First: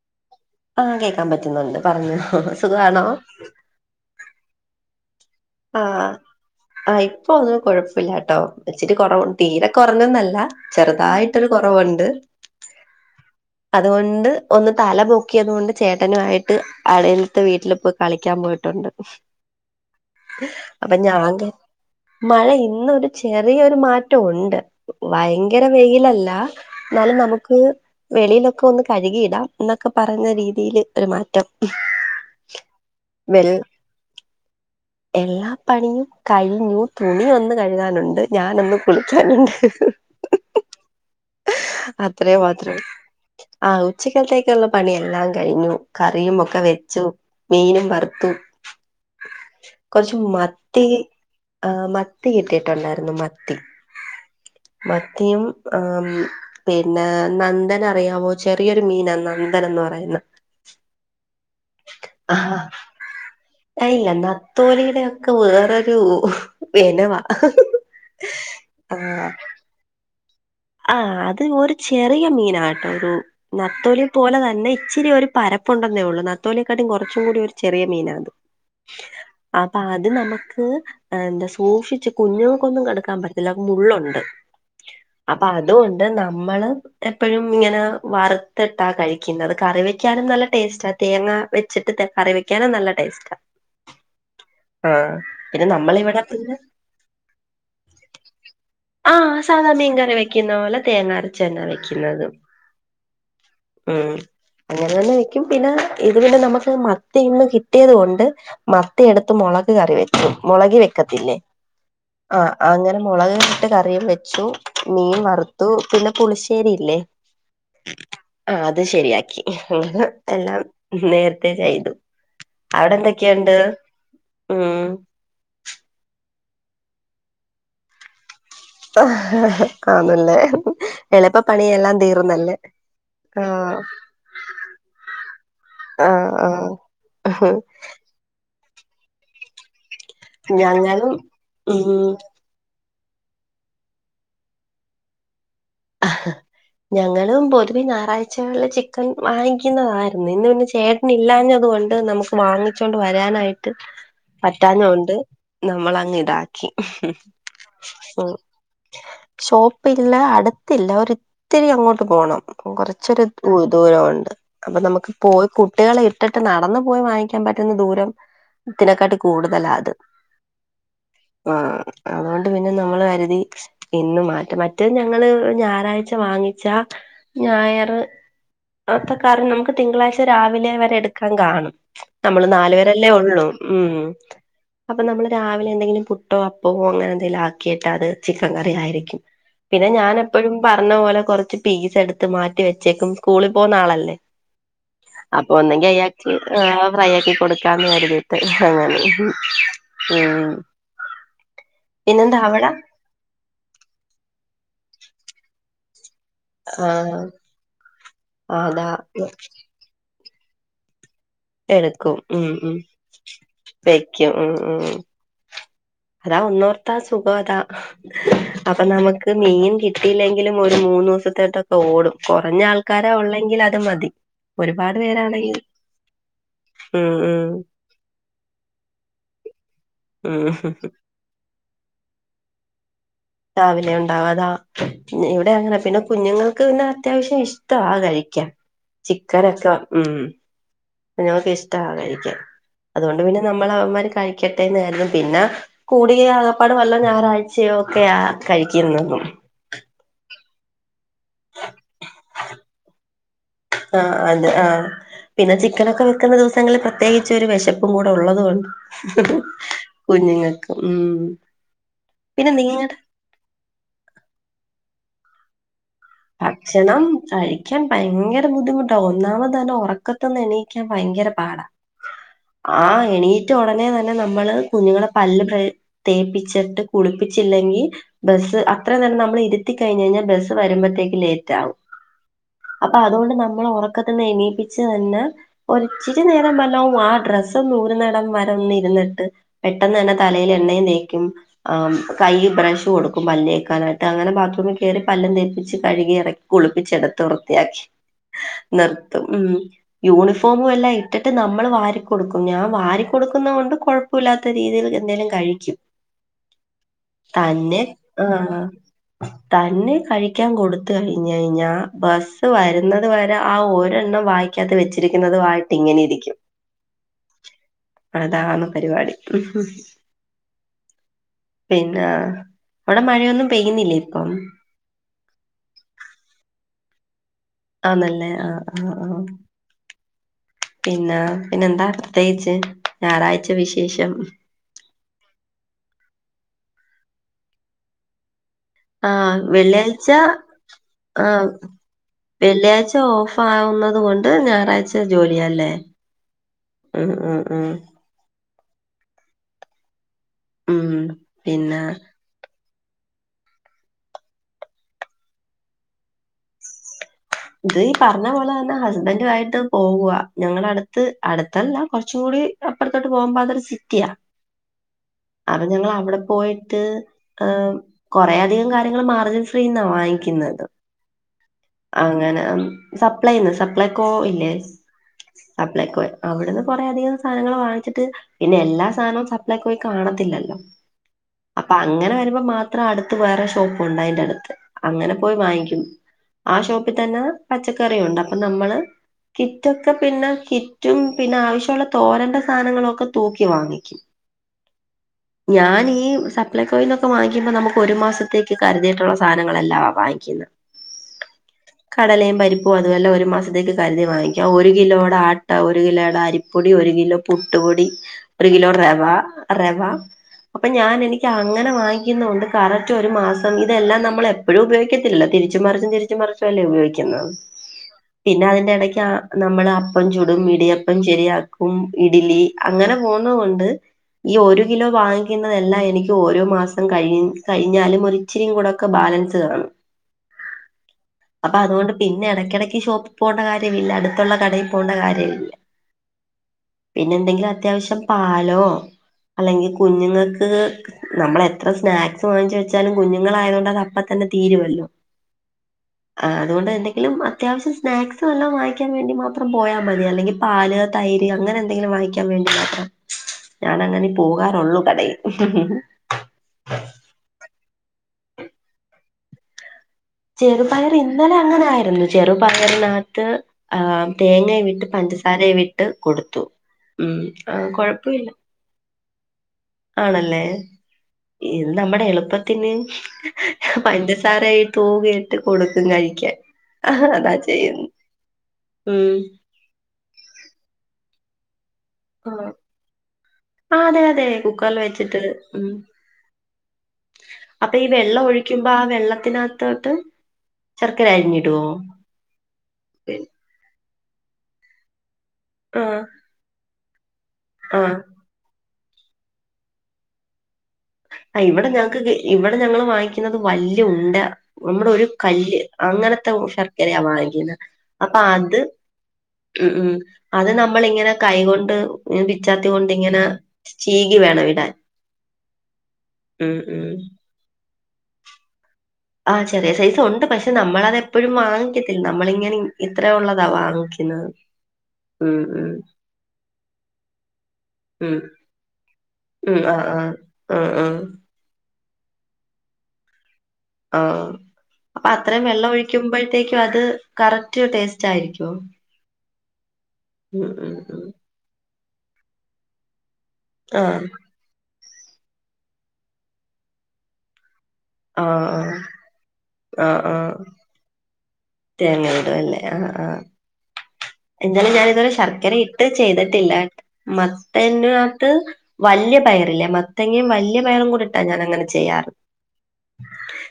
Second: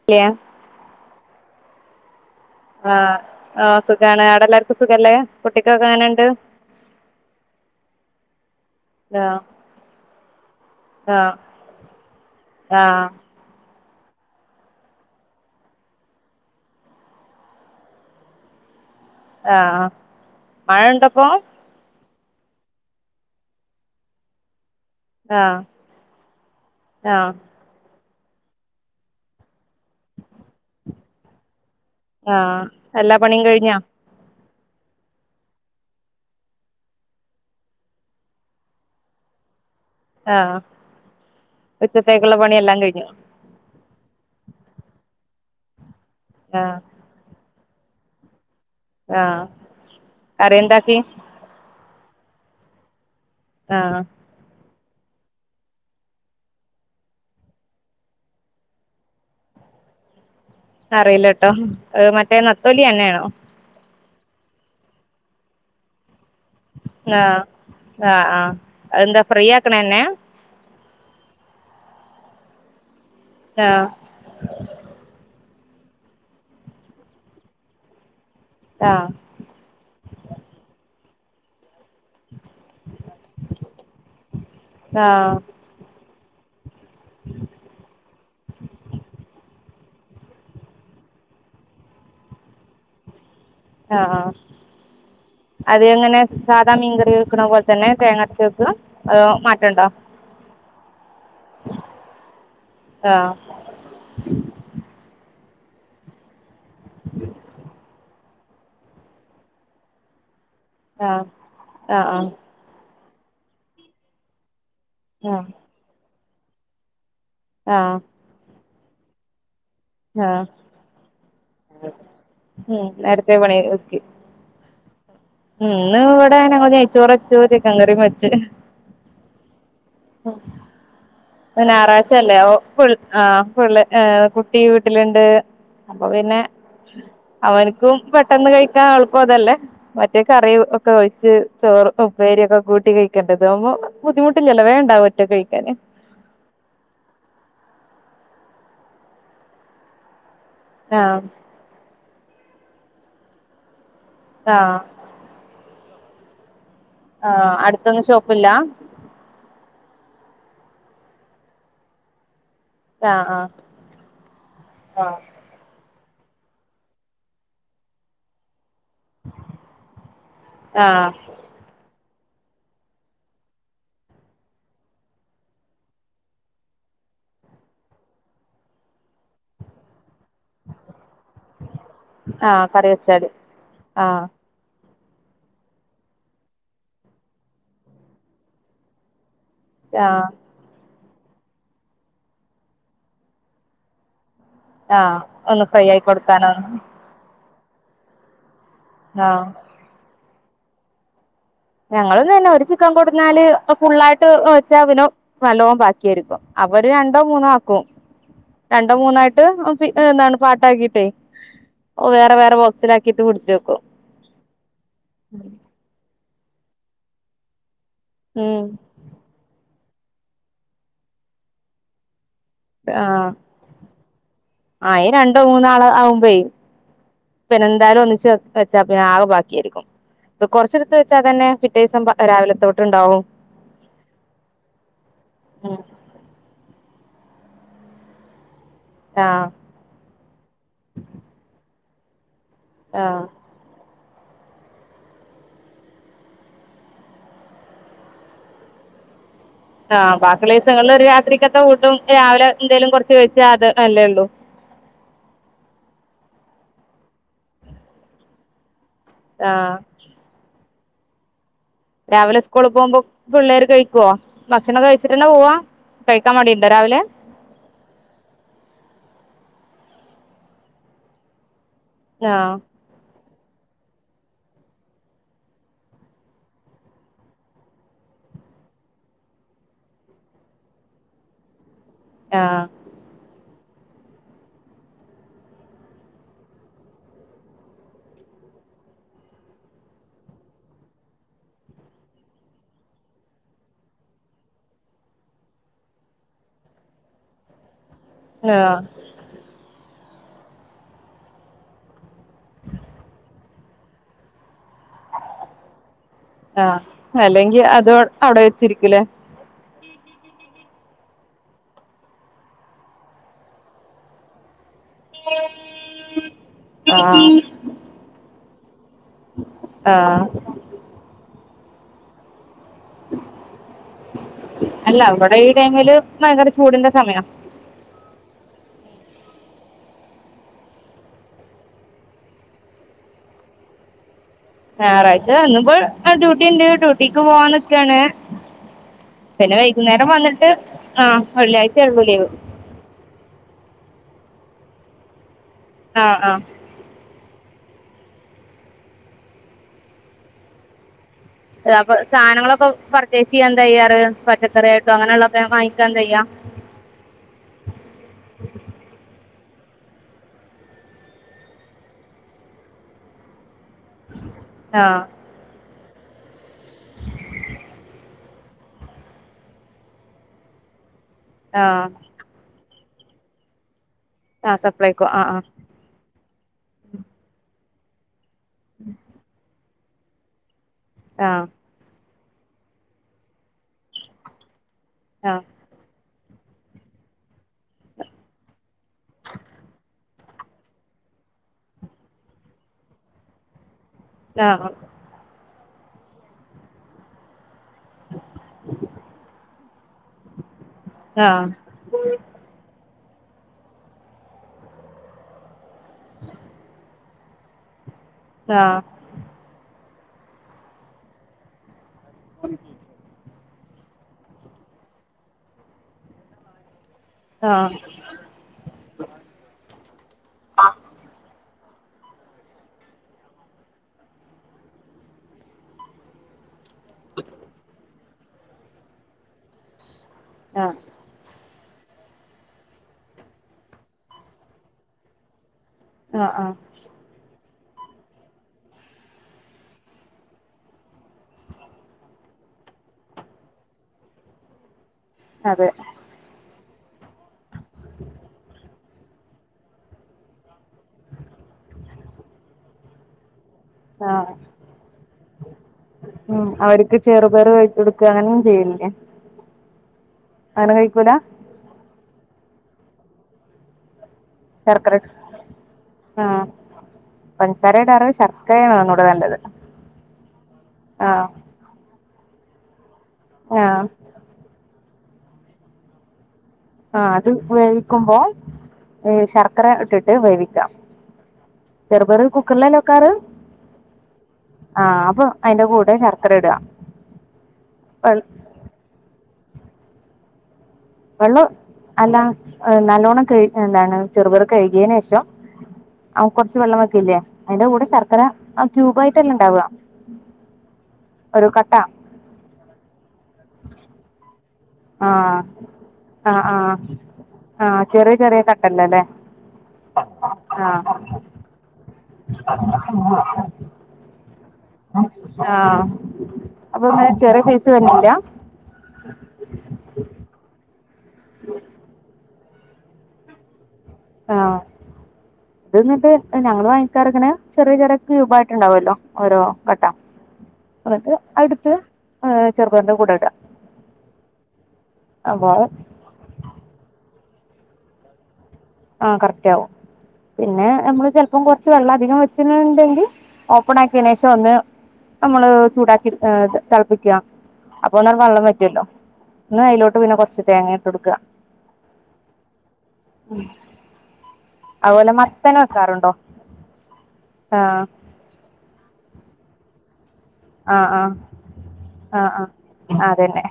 [unintelligible] ആഹ് കേൾക്കാൻ പറ്റുന്നുണ്ട് പറഞ്ഞോ സുഖാണോ ആഹ് ആ സുഖാണ് അവിടെ എല്ലർക്കും സുഖല്ലേ കുട്ടിക്കൊക്കെ ആഹ് എങ്ങനെയുണ്ട് ആഹ് ഇപ്പൊന്നും കുഴപ്പില്ലട്ടോ ഇച്ചിരി കുറ ആഹ് തീരെ കുറഞ്ഞന്നല്ല ആഹ് ചെറുതായിട്ടൊരു കുറവുണ്ട് ആഹ് അതുകൊണ്ട് ഒന്ന് തല പൊക്കിയത്‌ കൊണ്ട് ചേട്ടനുമായിട്ട് അലടുത്തെ വീട്ടിൽ പോയി കളിക്കാൻ പോയിട്ട് ട്ടുണ്ട് ആഹ് ആഹ് അപ്പൊ ഞാൻ കരുതി മഴ ഇന്നൊരു ചെറിയൊരു മാറ്റം ഉണ്ട് ആഹ് ഭയങ്കര വെയിലല്ല എന്നാലും ആഹ് നമുക്ക് വെളിയിലൊക്കെ ഒന്ന് കഴുകിയിടാം എന്നൊക്കെ പറഞ്ഞ രീതിയില് ഒരു മാറ്റം ആഹ് എല്ലാ പണിയും വെൽ കഴിഞ്ഞാ എല്ലാ പണിയും കഴിഞ്ഞു തുണി ഒന്ന് കഴുകാനുണ്ട് ഞാനൊന്ന് കുളിക്കാനുണ്ട് ആഹ് ഉച്ചത്തേക്കുള്ള പണിയെല്ലാം കഴിഞ്ഞോ ആഹ് ഉച്ചക്കലത്തേക്കുള്ള പണിയെല്ലാം കഴിഞ്ഞു കറിയും ഒക്കെ ആഹ് വെച്ചു മീനും വറുത്തു ആഹ് കുറച്ച് മത്തി കറിയെന്താക്കി ആ മത്തി കിട്ടിയിട്ടുണ്ടായിര്ന്നു മത്തി. ആഹ് മത്തിയും ആഹ്‌ മ് പിന്നെ നന്ദന അറിയാവോ ചെറിയൊരു മീനാ നന്ദൻ എന്ന് പറയുന്ന അറിയില്ല ട്ടോ മറ്റേ ആ നത്തോലി എന്നെണോ ഇല്ല നത്തോലിയുടെ ഒക്കെ വേറൊരു. വിനവാ ആഹ് ആഹ് ക്ണന്നെ. ആഹ്അത് ഒരു ചെറിയ മീനട്ടോരു ആഹ് നത്തോലി. ത്തോല തന്നെ ഇച്ചിരി ഒരു പരപ്പുണ്ടെന്നേ ഉള്ളൂ നത്തോലിയെക്കാട്ടും കുറച്ചും കൂടി ഒരു ചെറിയ മീനാത്. ആഹ് അപ്പൊ അത് നമ്ക്ക്. എന്താ സൂക്ഷിച്ച് കുഞ്ഞുങ്ങൾക്കൊന്നും കെടുക്കാൻ പറ്റത്തില്ല മുള്ളുണ്ട്. ആഹ് അപ്പൊ അതുകൊണ്ട് നമ്മള്. എപ്പോഴും ഇങ്ങനെ വറുത്തിട്ടാ കഴിക്കുന്നത്ത് കറി വെക്കാനും നല്ല ടേസ്റ്റാ തേങ്ങ വച്ചിട്ട് തെ കറി വെക്കാനും നല്ല ടേസ്റ്റ ആഹ് ആഹ് ആഹ് പിന്നെ അത് എങ്ങനെ നമ്മളിവിടെ പിന്നെ സാധാ മീൻകറി വെക്കുന്ന പോലെ തന്നെ തേങ്ങാ ര്ച്ച് വെക്ക. അതോ ആഹ് സാധാ മാറ്റണ്ടോ. മീൻകറി വെക്കുന്ന പോലെ തേങ്ങാരച്ചന്നാ വെക്കുന്നത് ആഹ് ഉം. അങ്ങനെ തന്നെ വെക്കും പിന്നെ ഇത് പിന്നെ നമുക്ക് മത്തി ഇന്ന് കിട്ടിയത് കൊണ്ട്. മത്തി എടുത്ത് മുളക് കറി വെക്കും മുളകി വെ ആഹ് വെക്കത്തില്ലേ ആഹ് ആ അങ്ങനെ മുളക് ഇട്ട് കറിയും വെച്ചു. മീൻ ആഹ് വറുത്തു പിന്നെ പുളിശ്ശേരിയില്ലേ. ആഹ് ആഹ് അത് ശരിയാക്കി അങ്ങനെ ആഹ് എല്ലാം നേരത്തെ ചെയ്തു. ഉം അവിടെ നേരത്തെ പണി എന്തൊക്കെണ്ട് ഒതുക്കി ഉം. ഇന്ന് ഇവിടെങ്ങനെ ഞങ്ങ നെയ് ച്ചോറ് വെച് ച്ചിക്കൻ കറി വച്ച്. ആഹ് ഹ. മ് ഞായറാഴ്ച്ചല്ലേഒ തീർന്നല്ലേ പൾ ആ ആഹ് ഫുള്ള് ഏഹ് കുട്ടി വി ട്ടിലുണ്ട് അപ്പൊ ആഹ് പിന്നെ ആഹ് അവൻക്കും പെ ട്ടന്ന് കഴിക്കാൻ എളുപ്പം അതല്ലേ മറ്റേ കറി ഒക്കെ ഞങ്ങളും ഒഴിച്ച് ചോറ് ഉം ഉപ്പേരിയൊക്കെ കൂട്ടി കഴി ക്കണ്ടെ താവുമ്പോ ബുദ്ധിമുട്ടില്ല വേ ണ്ടാവും ഒറ്റക്ക്കഴിക്കാന്. ഞങ്ങളും പൊതുവെ ഞായറാഴ്ചകളിൽ ചിക്കൻ വാങ്ങിക്കുന്നതായിരുന്നു ഇന്ന് പിന്നെ ചി ഏട്ടനി ആഹ് ഇില്ലാഞ്ഞത് കൊണ്ട് നമുക്ക് വാങ്ങിച്ചോണ്ട് വരാനായിട്ട് ആഹ് പറ്റാന്നൊണ്ട്. നമ്മൾ അങ്ങ് ഇടാ. കെ ആഹ് അടുത്തൊന്നും ഷോപ്പ് ല്ലാ ഷോപ്പില്ല അടുത്തില്ല ഒരിത്തിരി അങ്ങോട്ട് പോണം. കുറച്ചൊരു ആഹ് ദൂരംണ്ട് അപ്പൊ നമുക്ക് ആഹ് പോയി. കുട്ടികളെ ഇട്ടിട്ട് നടന്നു പോയി വാങ്ങിക്കാൻ പറ്റുന്ന ദൂരം ത്തിനെക്കാട്ടി കൂടുതലാ അത്. ആഹ് ആ അതുകൊണ്ട് പിന്നെ നമ്മൾ കരുതി ഇന്ന് മാറ്റം മറ്റേ ഞങ്ങള്. ഞായറാഴ്ച്ച വാങ്ങിച്ച ഞായർ അത് കാരണം നമുക്ക് തിങ്കളാഴ്ച രാവിലെ വരെ എടുക്കാൻ കാണും. നമ്മള് ആഹ് നാലു കറി പേരല്ലേ വെച്ചാല് ഒള്ളു ഉം. ആഹ് അപ്പൊ നമ്മള് രാവിലെ എന്തെങ്കിലും പുട്ടോ അപ്പോ അങ്ങനെ എന്തെങ്കിലും ആക്കിയിട്ട് അത് ചിക്കൻ കറി ആയിരിക്കും. പിന്നെ ഞാൻ ആഹ് എപ്പോഴും പറഞ്ഞ പോലെ കുറച്ച് പീസ് എടുത്ത് മാറ്റി വെച്ചേക്കും സ്കൂളിൽ പോകുന്ന ആളല്ലേ. ആഹ് അപ്പൊ ഒന്ന് ഫ്രൈ ഒന്നെങ്കി ആയി കൊടുക്കാനാണ് [unintelligible] ഫ്രൈയാക്കി കൊടുക്കാന്ന് പ [inaudible] രുതിട്ട് അങ്ങനെ, ആഹ് ഉം.. ഞങ്ങളും പിന്നെന്താ തന്നെ ഒരു അവിടെ ചിക്കൻ കൊടുന്നാല് അത് ഫുള്ളായിട്ട് വെച്ചാ പിന്നെ നല്ലോം ബാക്കിയായിരിക്കും. അപ്പൊത് രണ്ടോ ആഹ് മൂന്നോ ആക്കും. അതാ രണ്ടോ മൂന്നായിട്ട് പി എന്താണ് പാട്ടാക്കിട്ടേയ്.. എടുക്കും ഉം ഉം വെക്കും ഉം ഉം ഉം. അതാ ഒന്നോർത്താ സുഗവതാ, ഉം അപ്പൊ നമുക്ക്.. ക്ക് മീൻ കിട്ടിയില്ലെങ്കിലും ഒരു മൂന്ന് ദിവസത്തേട്ടൊക്കെ ഓടും. കൊറഞ്ഞ ആൾക്കാരാ ആഹ് ഒള്ളെങ്കിലത് മതി, ഒരുപാട് പേരാണെങ്കി... കള ആവുമ്പേയ് പിന്നെന്തായാലും ഒന്നിച്ച് വെച്ചാ പിന്നെ ആകെബാക്കിയായിരിക്കും, ഉം ഇപ്പൊ കൊറച്ചടുത്ത്.. ച്ചാ തന്നെ പിറ്റെദിവസം രാവിലെ തോട്ട്ണ്ടാവും. രാവിലെ ഉണ്ടാവു അതാ, ഇവിടെ ഉം അങ്ങനെ പിന്നെ കുഞ്ഞുങ്ങക്ക് പിന്നെ അത്യാവശ്യം ഇഷ്ടവാ കഴിക്കാൻ ആഹ് ചിക്കനൊക്കെ. ഉം.. കുഞ്ഞുങ്ങക്ക് ഇഷ്ടവ കഴിക്കാൻ, അതുകൊണ്ട് ആഹ് പിന്നെ നമ്മൾ അവന്മാര് കഴിക്കട്ടെന്ന് കരുതും പിന്ന... കൂടിയ ആകപ്പാട് വല്ല ഞായറാഴ്ചയോ ഒക്കെയാ കഴിക്കുന്നതും. ആഹ്, ബാകിയുള്ള ദിവസങ്ങളിൽ ഒരു രാത്രിക്കത്തെ ഫൂഡും രാവിലെ എന്തേലും കുറച്ച് കഴിച്ചാ അത് നല്ലേ ആഹ് ഉള്ളൂ. അത് ആഹ. പിന്നെ ചിക്കനൊക്കെ വെക്കുന്ന ദിവസങ്ങളിൽ പ്രത്യേകിച്ച് ഒരു വെശപ്പും കൂടെ ഉള്ളത് കൊണ്ട് ആഹ് കുഞ്ഞുങ്ങക്ക്, ഉം.. പിന്നെ രാവിലെസ്കൂള് നിങ്ങടെ പോവുമ്പോ പിള്ളേര് കഴിക്കോ? ഭക്ഷണം കഴിച്ചിട്ടന്നെ പോവാ? കഴിക്കാൻ മടിയുണ്ടോ രാവിലെ ഭക്ഷണം.. കഴിക്കാൻ ഭയങ്കര ബുദ്ധിമുട്ടാ, ഒന്നാമതതൊറക്കത്ത്ന്ന് എണീക്കാൻ ഭയങ്കര പാടാ. ആഹ് ആഹ്. എണീറ്റ് ഒടനെ തന്നെ നമ്മള് കുഞ്ഞുങ്ങളെ പല്ല് ബ്രെ തേപ്പിച്ചിട്ട് കുളിപ്പിച്ചില്ലെങ്കി ബസ്സ് അത്രേം നേരം നമ്മൾ ഇരുത്തി കഴിഞ്ഞയ്ഞാ ബസ്സ് വരുമ്പത്തേക്കും ലേറ്റ് ആവും. ആഹ്, അപ്പ അതുകൊണ്ട് നമ്മള് ഒറക്കത്തിന്ന് എണീപ്പിച്ച് തന്നെ... ഒരിച്ചിരി നേരം വല്ലോം, ആ ഡ്രസ്സൊന്നൂരുന്നെടം വരെ ഒന്നിരുന്നിട്ട്... പെട്ടെന്ന് തന്നെ തലയിലെണ്ണയും തേക്കും. ആഹ് ഉം കൈയ്യി ബ്രഷ് കൊടുക്കും പല്ലേക്കാനായിട്ട്, അങ്ങനെ ബാത്റൂമികേറി പല്ലും തേപ്പിച്ച്... കഴുകി എറക്കി കുളിപ്പിച്ചെടുത്ത് വൃത്തിയാക്കി ആഹ് നിർ ത്തും ഉം, യൂണിഫോമും എല്ലാം ഇട്ടിട്ട് നമ്മൾ വാരി കൊടുക്കും, ഞാൻ വാരി കൊടുക്കുന്ന കൊണ്ട് കൊഴപ്പവില്ലാത്ത രീതിയിൽ എന്തേലും കഴിക്കും. ആഹ്, അല്ലെങ്കി തന്നെ അതു അവിടെ ആഹ് വെച്ചിരിക്കു ലേ? തന്നെ കഴിക്കാൻ കൊടു ത്ത് കഴിഞ്ഞയ്ഞ്ഞാ ബസ്സ് വരുന്നത് വരെ ആ ഒരെണ്ണം വായി ക്കകത്ത് വെച്ചിരിക്കുന്നുന്നതുവായിട്ട് ഇങ്ങനെ ഇരിക്കും, ആഹ് അതാണ് പരിപാടി. ആഹ് പിന്നാ അവിടെ മഴയൊന്നും പെയ്യുന്നില്ലേ ഇപ്പം. അല്ല, വടെ ഈ ടൈമില് ഭയങ്കര ചൂടിന്റെ സമയ ആന്നല്ലേ ആഹ് ആഹ് ആഹ് പിന്നാ പിന്നെന്താ പ്രത്യേകിച്ച്, ഞാറാഴ്ച വിശേഷം? ഞാറാഴ്ച ഇന്ന്പ്പോ ആ ഡ്യൂട്ടിണ്ട്, ഡ്യൂട്ടിക്ക് പോവാൻനിക്കാണ്. ആഹ് പിന്നെ വൈകുന്നേരം വെള്ളിയാഴ്ച വന്നിട്ട് ആഹ് വെള്ളിയാഴ്ചെ ഒള്ളു ലീവ് വെള്ളിയാഴ്ച ഓഫ് ആവുന്നത് കൊണ്ട് ഞാറാഴ്ച ജോലിയാ ല്ലേ? ആഹ് ആഹ് ഉം ആഹ് ആഹ് ഉം.. പിന്നെ അപ്പൊ സാനങ്ങളൊക്കെ പർച്ചേസിയ്യാൻ എന്തായ്യാറ് പച്ചക്കറി ആായിട്ടോ അങ്ങനെള്ള ഒക്കെ വാങ്ങിക്കാ എന്തായ്യ ഇത് ഈ പറഞ്ഞ പോലെ തന്നെ ഹസ്ബൻഡു ആയിട്ട് പോവ്വ ഞങ്ങള അട്ത്ത് അട്ത്തല്ല കൊറച്ചും കൂടി അപ്പറത്തോട്ട് പോവുമ്പോ അതൊരു സിറ്റാ ആഹ് അപ്പ ഞങ്ങൾ അവടെ പോയിട്ട് ആഹ് കൊറേഅധികംകാര്യങ്ങൾ മാർജൻ ഫ്രീന്നാ വാങ്ങിക്ക്ന്നത് ആഹ് അങ്ങനെ സപ്ലൈന്ന് സപ്ലൈകോ ഇല്ലേ ആഹ് സപ്ലൈക്കോ ആഹ് ആഹ് സപ്ലൈകോ അവിടുന്ന് കൊറെ അധികം സാനങ്ങള് വാങ്ങിച്ചിട്ട് പിന്നെ എല്ലാ സാനവും സപ് സപ്ലൈകോയി കാണത്തില്ലല്ലോ ആഹ് അപ്പ അങ്ങനെ വരുമ്പോ മാത്രം അടുത്ത് വേറെ ഷോപ്പ് ഉണ്ട് അയ്ന്റെ അടുത്ത് അങ്ങനെ ആഹ് പോയി വാങ്ങിക്കും ആ ഷോപ്പി തന്നെ പച്ചക്കറിയുണ്ട് അപ്പോ നമ്മള് കിറ്റൊക്കെ പിന്നെ കിറ്റും പിന്നെ ആവശ്യള്ള തോരന്റെ സാനങ്ങളൊക്കെ തൂക്കി വാങ്ങിക്കും ലാറം ഞാൻ ഈ സപ്ലൈകോയി ന്നൊക്കെ വാങ്ങിക്കുമ്പോ നമുക്ക് ഒരു മാസത്തേക്ക് കരുതിയിട്ടുള്ള സാധനങ്ങളല്ലാ വാങ്ങിക്ക്ന്ന് ആഹ് കടലിം പരിപ്പും അതുവല്ലാം ഒരു മാസത്തേക്ക് കരുതി വാങ്ങിക്കാം ഒരു കിലോടെ ആട്ട ഒരു കിലോടെ അരി പൊടി ഒരു കിലോ പുട്ടുപൊടി ഒരു കിലോ ആഹ് റവ റവ അപ്പോ ഞാൻ എനിക്ക് അങ്ങനെ വാങ്ങി ഇന്നുണ്ട് കറക്ട് ഒരു മാസം ഇതെല്ലാം നമ്മളെപ്പഴും ഉപയോഗിക്കത്തില്ല തിരിച്ച് മറിച്ചും തിരിച്ചും മറിച്ചും അല്ലെ ഉപയോഗി എന്നത് ആഹ് പിന്നെ അയ്ന്റെ എടക്ക് നമ്മള് അപ്പം ചുടും ഇടിയപ്പം ശെരിയാക്കും ഇഡ്‌ലി അങ്ങനെ പോവുന്ന കൊണ്ട് ഈ ഒരു കിലോ വാങ്ങിക്കുന്നതെല്ലാം എനിക്ക് ഓരോ മാസം കഴി കഴിഞ്ഞാലും ഒര് ഇച്ചിരി കൂടൊക്കെ ബാലൻസ് കാണും ആഹ് അപ്പ അത്കൊണ്ട് പിന്നെ എടക്ക് എടക്ക് ഷോപ്പി പോണ്ട കാര്യവില്ല അടുത്തുള്ള കടയിൽ പോണ്ട കാര്യവില്ല അ ആഹ് പിന്നെ എന്തെങ്കിലും അത്യാവശ്യം പാലോ അല്ലെങ്കി കുഞ്ങ്ങൾക്ക് നമ്മൾ എത്ര സ്നാക്സ് വാങ്ങിച്ചു വെച്ചാലും കുഞ്ഞുങ്ങളായത് കൊണ്ട് അത് അപ്പ തന്നെ തീരുവല്ലോ അതെ ആ അതുകൊണ്ട് എന്തെങ്കിലും അത്യാവിശ്യം സ്നാക്സ് വല്ലതും വാങ്ങി ക്കാൻ വേണ്ടി മാത്രം പോയാ മതി അല്ലെങ്കി പാല് തൈര് അങ്ങനെ എന്തെങ്കിലും വാങ്ങിക്കാൻ വേണ്ടി മാത്രം ഞാനങ്ങനെ ആഹ് പോകാറൊള്ളൂ കടയിൽ ഉം അവർക്ക് ചെറുപേർ വേവിച്ച് കൊടുക്ക അങ്ങനെ ഒന്നും ചെയ്യലില്ലേ ചെറുപയർ ഇന്നലെ അങ്ങനെ ആയിരുന്നു ചെറുപയറിനത്ത് ആ തേങ്ങയും വിട്ട് ശർക്കര പഞ്ചസാരയി വിട്ട് കൊടുത്തു ആഹ് ഉം ആ കൊഴപ്പവില്ല ശർക്കരേണ് ഒന്നും കൂടെ നല്ലത് ആണല്ലെ ആഹ് ഇത്‌ നമ്മടെ എളുപ്പത്തിന് ആഹ് പഞ്ചസാര തൂവി ഇട്ട് കൊടുക്കും കഴിക്ക്യാൻ ആഹ് അത് വേവിക്കുമ്പോ ഉം ശർക്കര ഇട്ടിട്ട് വേവിക്ക ചെറുപയർ ആഹ് കുക്കർലല്ലെ വെക്കാറ് ആ അതെ അതെ കുക്കറിൽ ആഹ് വെച്ചിട്ട് അപ്പൊ അതിന്റെ ഉം കൂടെ ശർക്കര ഇടുക അപ്പോ ഈ വെൾ വെള്ളം ഒഴി ക്കുമ്പോ ആ വെള്ളത്തിനത്തോട്ട് ശർക്കര വെള്ളം അരിഞ്ഞിടോ അല്ല നല്ലോണം കഴി എന്താണ് ചെറുപറ് കഴുകേനേഷം ആഹ് ആ കൊറച്ച് വെള്ളം വെക്കില്ലെ അയ്ന്റെ കൂടെ ആഹ് ശർക്കര ക്യൂബ് ആയിട്ടല്ലെ ഇണ്ടാവ ആ ഇവട ഞങ്ങക്ക് ഇവിടെ ഞങ്ങൾ വാങ്ങിക്ക്ന്നത് വല്യ ഉണ്ട നമ്മുടെ ഒരു ആഹ് കല്ല് അങ്ങനത്തെ ആഹ് ആഹ് ശർക്കരയ വാങ്ങിക്കുന്നത് ആഹ് ചെറിയ അപ്പ ചെറിയ അത് കട്ടല്ലല്ലേ ഉം ഉം അത് നമ്മള് ആഹ് ഇങ്ങനെ കൈകൊണ്ട് വിച്ചാത്തി കൊണ്ട് ഇങ്ങനെ ചീകി വേണം ഇടാൻ ആഹ് ഉം ഉം അപ്പൊങ്ങനെ ചെറിയ സൈസ് വര്ണില്ലാ ആഹ് ചെറിയ സൈസുണ്ട് പക്ഷെ നമ്മളതെപ്പഴും വാങ്ങിക്കത്തില്ല നമ്മളിങ്ങനെ ഇത്ര ഉള്ളതാ വാങ്ങിക്ക ആഹ് ഉം ഉം അത് വന്നിട്ട് ഞങ്ങൾ വാങ്ങിക്കാറ്ങ്ങനെ ചെറിയ ചെറിയ ഉം ക്യൂപായിട്ട്ണ്ടാവുല്ലോ ഓരോ ഉം കട്ട ആഹ് ആഹ് ആഹ് ആഹ് എന്നിട്ട് അട്ത്ത് ഏ ചെറുപയറിന്റെ കൂടെ ഇട ആഹ് അപ്പൊ അത്രേം വെള്ളം ഒഴിക്കുമ്പഴത്തേക്കും അത് കറക്റ്റ് ടേസ്റ്റായിരിക്കോ ആഹ് കറക്റ്റാവും പിന്നേ ഉം ഞമ്മള് ചെലപ്പം കൊറച്ച് വെള്ളം അധികം വെച്ച്ണ്ടെങ്കിൽ ആഹ് ഓപ്പണാക്കിയനേഷം ഒന്ന് നമ്മള് ചൂടാക്കി ഏ തളപ്പിക്ക അപ്പൊ ഒന്നണ്ട് വള്ളം ആഹ് ആഹ് വറ്റൊല്ലോ ഇന്ന് അയിലോട്ട് പിന്നെ കൊറച്ച് തേങ്ങയിട്ടൊട്ക്ക തേങ്ങയിടുവല്ലേ അല്ലേ ആഹ് ആഹ് ഉം [inaudible] എന്താലും ഞാനിത് വരേ ശർക്കര ഇട്ട് ചെയ്തിട്ടില്ല ആഹ് മത്തനകത്ത് വല്ല്യേ പയറില്ലേ മത്തങ്ങയും വല്ലിയ വലിയ ആഹ് പയറും കൂടി ആഹ് ഇട്ടാ ഞാൻ അങ്ങനെ ചെയ്യാറ് ആഹ് ആഹ് അതന്നെ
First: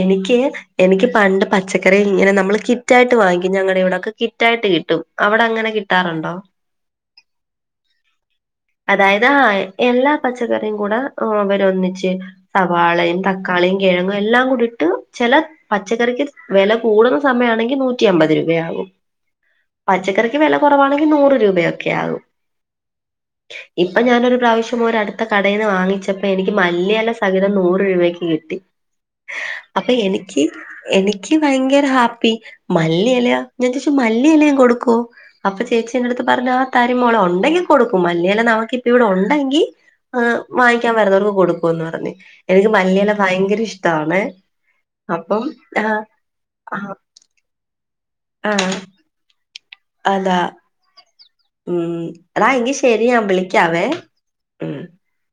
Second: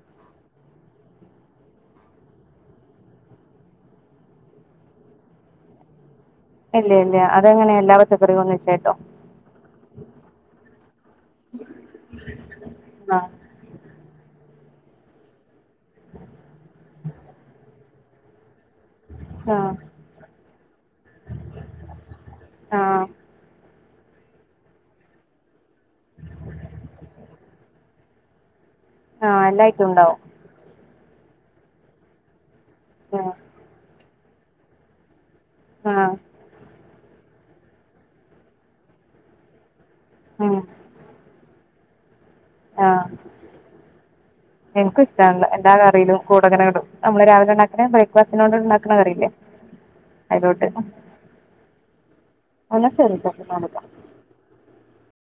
എനിക്ക് എനിക്ക് പണ്ട് പച്ചക്കറി ഇങ്ങനെ നമ്മള് കിറ്റായിട്ട് വാങ്ങിക്കും ഞങ്ങടെ ഇവിടൊക്കെ കിറ്റായിട്ട് കിട്ട് ട്ടും അവിടെ അങ്ങനെ കിട്ടാറുണ്ടോ ഇല്ല ഇല്ല അതെങ്ങനെ എല്ലാ പച്ചക്കറികളും ഒന്നിച്ചായിട്ടോ ആഹ് എല്ലാ പച്ചക്കറിയും കൂടെ ആവരൊന്നിച്ച് സവാളയും ആഹ് തക്കാളിയും കിഴങ്ങും എല്ലാം കൂടിട്ട് ചെല പച്ചക്കറിക്ക് വില കൂടുന്ന സമയാണെങ്കിൽ നൂറ്റി അമ്പത് രൂപയാകും ആഹ് പച്ചക്കറിക്ക് വില കുറവാണെങ്കിൽ നൂറ് രൂപയൊക്കെയാവും ആഹ് ഇപ്പൊ ഞാനൊരു പ്രാവശ്യം ഒരട്ത്ത കടേന്ന് വാങ്ങിച്ചപ്പെനിക്ക് മല്ലിയല സഹിതം നൂറ് രൂപയ്ക്ക് കിട്ടി ആഹ് എല്ലാ ഐറ്റവും അപ്പൊ ഉണ്ടാവും എനിക്ക് എനിക്ക് ഭയങ്കര ഹാപ്പി മല്ലിയില ആഹ് ഞാൻ ചോയിച്ചു മല്ലിയിലിം കൊടുക്കോ അപ്പൊ ചേച്ചി ആഹ് എന്റെടുത്ത് പറഞ്ഞ തരുംമോള ഉണ്ടെങ്കിൽ കൊടുക്കും മല്ലിയല നമുക്കിപ്പവിടെ ഉണ്ടങ്കി ഏഹ് ഉം വാങ്ങി ക്കാൻ വരുന്നവർക്ക് കൊടുക്കുംന്ന് പറഞ്ഞ് എനിക്ക് ആഹ് മല്ലിയല ഭയങ്കര ഇഷ്ടാണേ എനിക്കും ഇഷ്ടാണ് എല്ലാ കറീലും കൂടങ്ങനെ ആ ഇടും നമ്മള് രാവിലെ ഉണ്ടാക്കണ ആ ബ്രേക്ക്ഫാസ്റ്റിനോണ്ട്ണ്ടാക്കണ കറിയില്ലേ അതാ ആയിക്കോട്ടെ ഉം എടാ എങ്കി ശരി വിളിക്കാം ഞാവിളിക്കാവേ